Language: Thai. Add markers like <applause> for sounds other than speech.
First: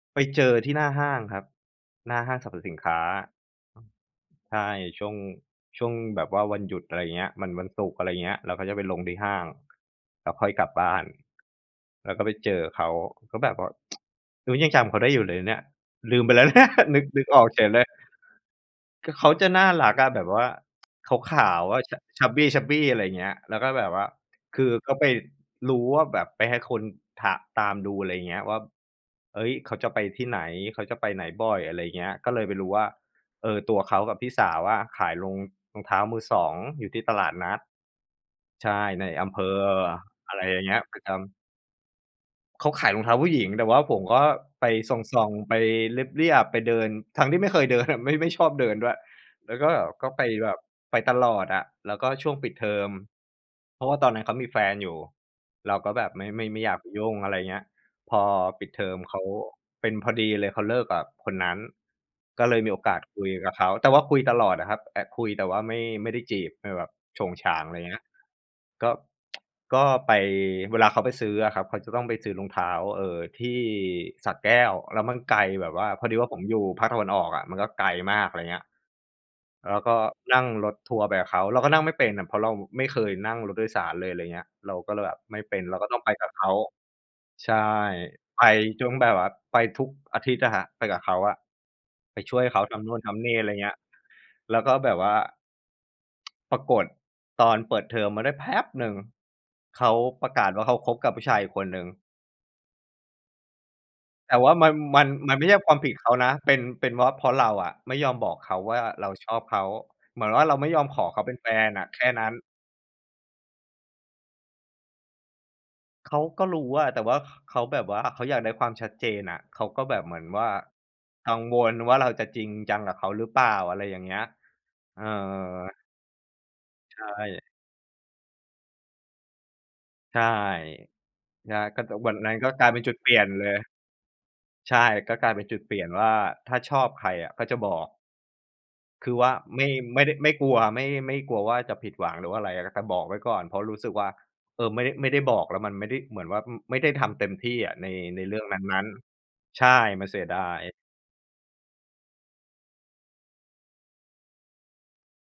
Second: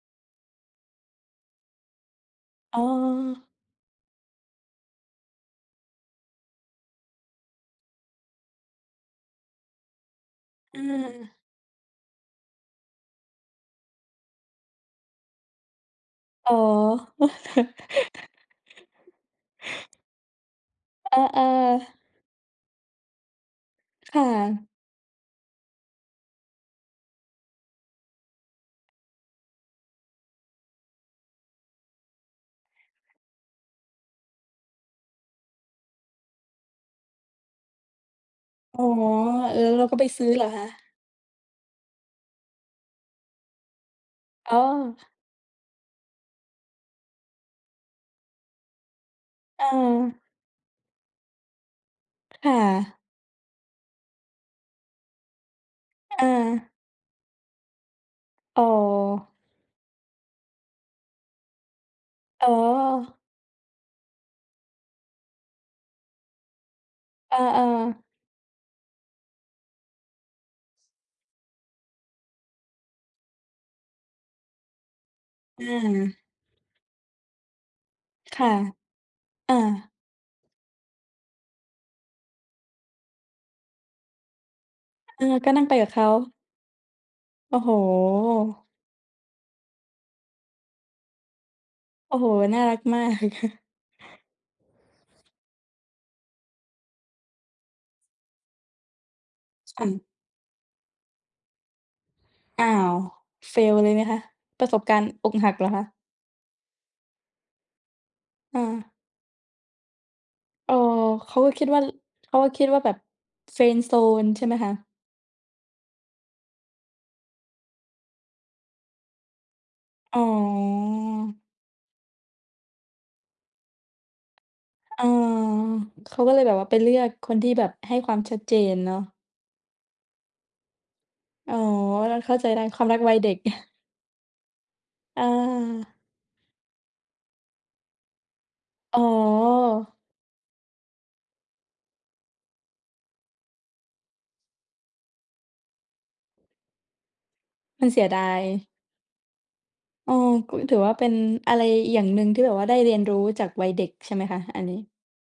ไปเจอที่หน้าห้างครับ หน้าห้างสรรพสิอ๋นอ ค้า ใช่ ช่วง ช่วงแบบว่าวันหยุด อะไรอย่างเงี้ย มันวันศุกร์ อะไรเงี้ย เราก็จะไปลงที่ห้าง แล้วค่อยกลับบ้าน อา แล้วก็ไปเจอเขา ก็แบบว่า <tsk> โอ้ ยังจำเขาได้อยู่เลยเนี่ย ลืมไปแล้วอ๋อ เนี่ย <laughs> นึก นึกออกเฉยเลย คื<chuckles> อเขาจะน่ารักอะแบบว่า <tsk> เอขอ าว ๆ อะ ๆ cha chubby chubby อะไรอย่างเงี้ย แล้วก็แบบว่า ค่ะ คือก็ไปรู้ว่าแบบ ไปให้คนถะ ตามดู อะไรอย่างเงี้ย ว่า เฮ้ย เขาจะไปที่ไหน เขาจะไปไหนบ่อย อะไรอย่างเงี้ย ก็เลยไปรู้ว่า เออ ตัวเขากับพี่สาวอะขายรอง รองเท้ามือสองอยู่ที่ตลาดนัด ใชอ๋่ อ ในอำเภเออ อ เราก็ไปซื้ออะไเรหรออยค่างเงี้ย ะ? ประจำ เขาขายรองเท้าผู้หญิง แต่ว่าผมก็อ๋ไปสอ ่อง ๆ ไปเลียบ ๆ ไปเดิน ทั้งที่ไม่เคยเดินน่ะ ไม่ ไม่ชอบเดินด้วย แล้วอก็แบบไา ป แบบไปตลอดอะ แล้วก็ช่วงคปิ่ดเทอม ะ เพราะว่าตอนนั้นเขามีแฟนอยู่ เราก็แบบไมอ่ ไม่ ไม่อยา ากไปยุ่ง อะไรอย่างเงี้ย พออ๋ปิดเทอมเขาอ เป็นพอดีเลย เขาเลิกกับคนนั้น กอ็๋อ เลยมีโอกาสคุยกับเขา แต่ว่าคุยตลอดอะครับ แต่ คุยแต่ว่าไม่ ไม่ได้จีบไม่แบบโฉ่งอฉาา ง อะไรอย่างเงี้ๆ ย ก็ <tsk> ก็ไป เวลาเขาไปซื้ออะครับ เขาจะต้องไปซื้อรองเท้า เอ่อ ที่สระแก้ว แล้วมันไกลแอบบว่า พอดีา ว่า ผมอยู่ภาคตะวันออกอะ มันก็ไกลมาก อะคไร่ะ เงี้ย อา แล้วก็นั่ง รถทัวร์ไปกับเขา เราก็นั่งไม่เป็นอะ เพราะเราไม่เคยนั่งรถโดยสารเลย อะไรเงี้ย เราก็เลยแบเบออ ไม่ก็เป็นั่น งไเรปากกั็บตเ้ของา ไปกับเขา ใชโอ้่ โฮ ไปจนแบบว่าไปทุกอาทิตย์อะครับ ไปกับเขาอะ โอ้ไปโฮ ช่วยนเข่าารทักำนูม่นาทก ำนี่ อะไรอย่า<chuckles> งเงี้ย แล้วก็แบบว่า... <tsk> ปรากฏตอนเปิดเทอมมาได้แป๊บหนึ่ง คเข่าะ ประกาศว่าเขาคบกับผู้ชายอีกคนหนึ่ง อ้าว fail เลยไหมคะ? แต่ว่าปมรัะน สบกามรัณน ์อมกันไมห่ัใชก่เหรคอวาคมผะ? ิดเขานะเป็น เป็นเพราะ เพราะเราอะ ไม่ยอมบอกเขอาว่า า เราชอบเขา เหมือนว่าเราไมเ่ออ ยอมขอเขาเเขป็านแกฟ็คิดนว่นา ่ะ แค่นัเ้ขน าก็คิดว่าแบบ friend zone ใช่ไหมคะ? เขาก็รู้อะ แต่ว่า เขาแบบว่าเขาอยากได้ความชัดเจนน่ะ เขาก็แบบเหมอื๋อนว่ากัอ งวลว่า เราจะจริงจังกับเขาหรือเปล่า? อะไรอย่างเงี้ย เอเออ อ เขาก็เลยแบบว่าไปเลืใชอกคน่ ที่แบบให้ความชัดเจนเนาะ ใช่ อใช๋อ ่ ก็จากวัเรานเนขั้้าน ใกจ็ไดก้ ลายเคป็วนามจุรัดกเปวลัี่ยยเดน็ก เลย <chuckles> ใช่ ก็อกลายเป็นจุดเปลี่ยนา ว่า ถ้าชอบใครอะก็จะบอก อ๋อ คือว่าไม่ ไม่ได้ ไม่กลัว ไม่ ไม่กลัวว่า จะผิดหวังหรือว่าอะไร แต่บอกไว้ก่อน เพราะรู้สึกว่า เออ ไม่ได้ ไม่ได้บอก แล้วมันไม่ได้ เหมือนว่า อืม ไม่ได้ทำเต็มที่อะมใัน นเสียดในาเรื่ย องนั้น ๆ ใช่ มัเนออ เสียดาก็ ถย ือว่า เป็นอะไรอย่างหนึ่งที่แบบว่าได้เรียนรู้จากวัยเด็กใช่ไหมคะ? อันนี้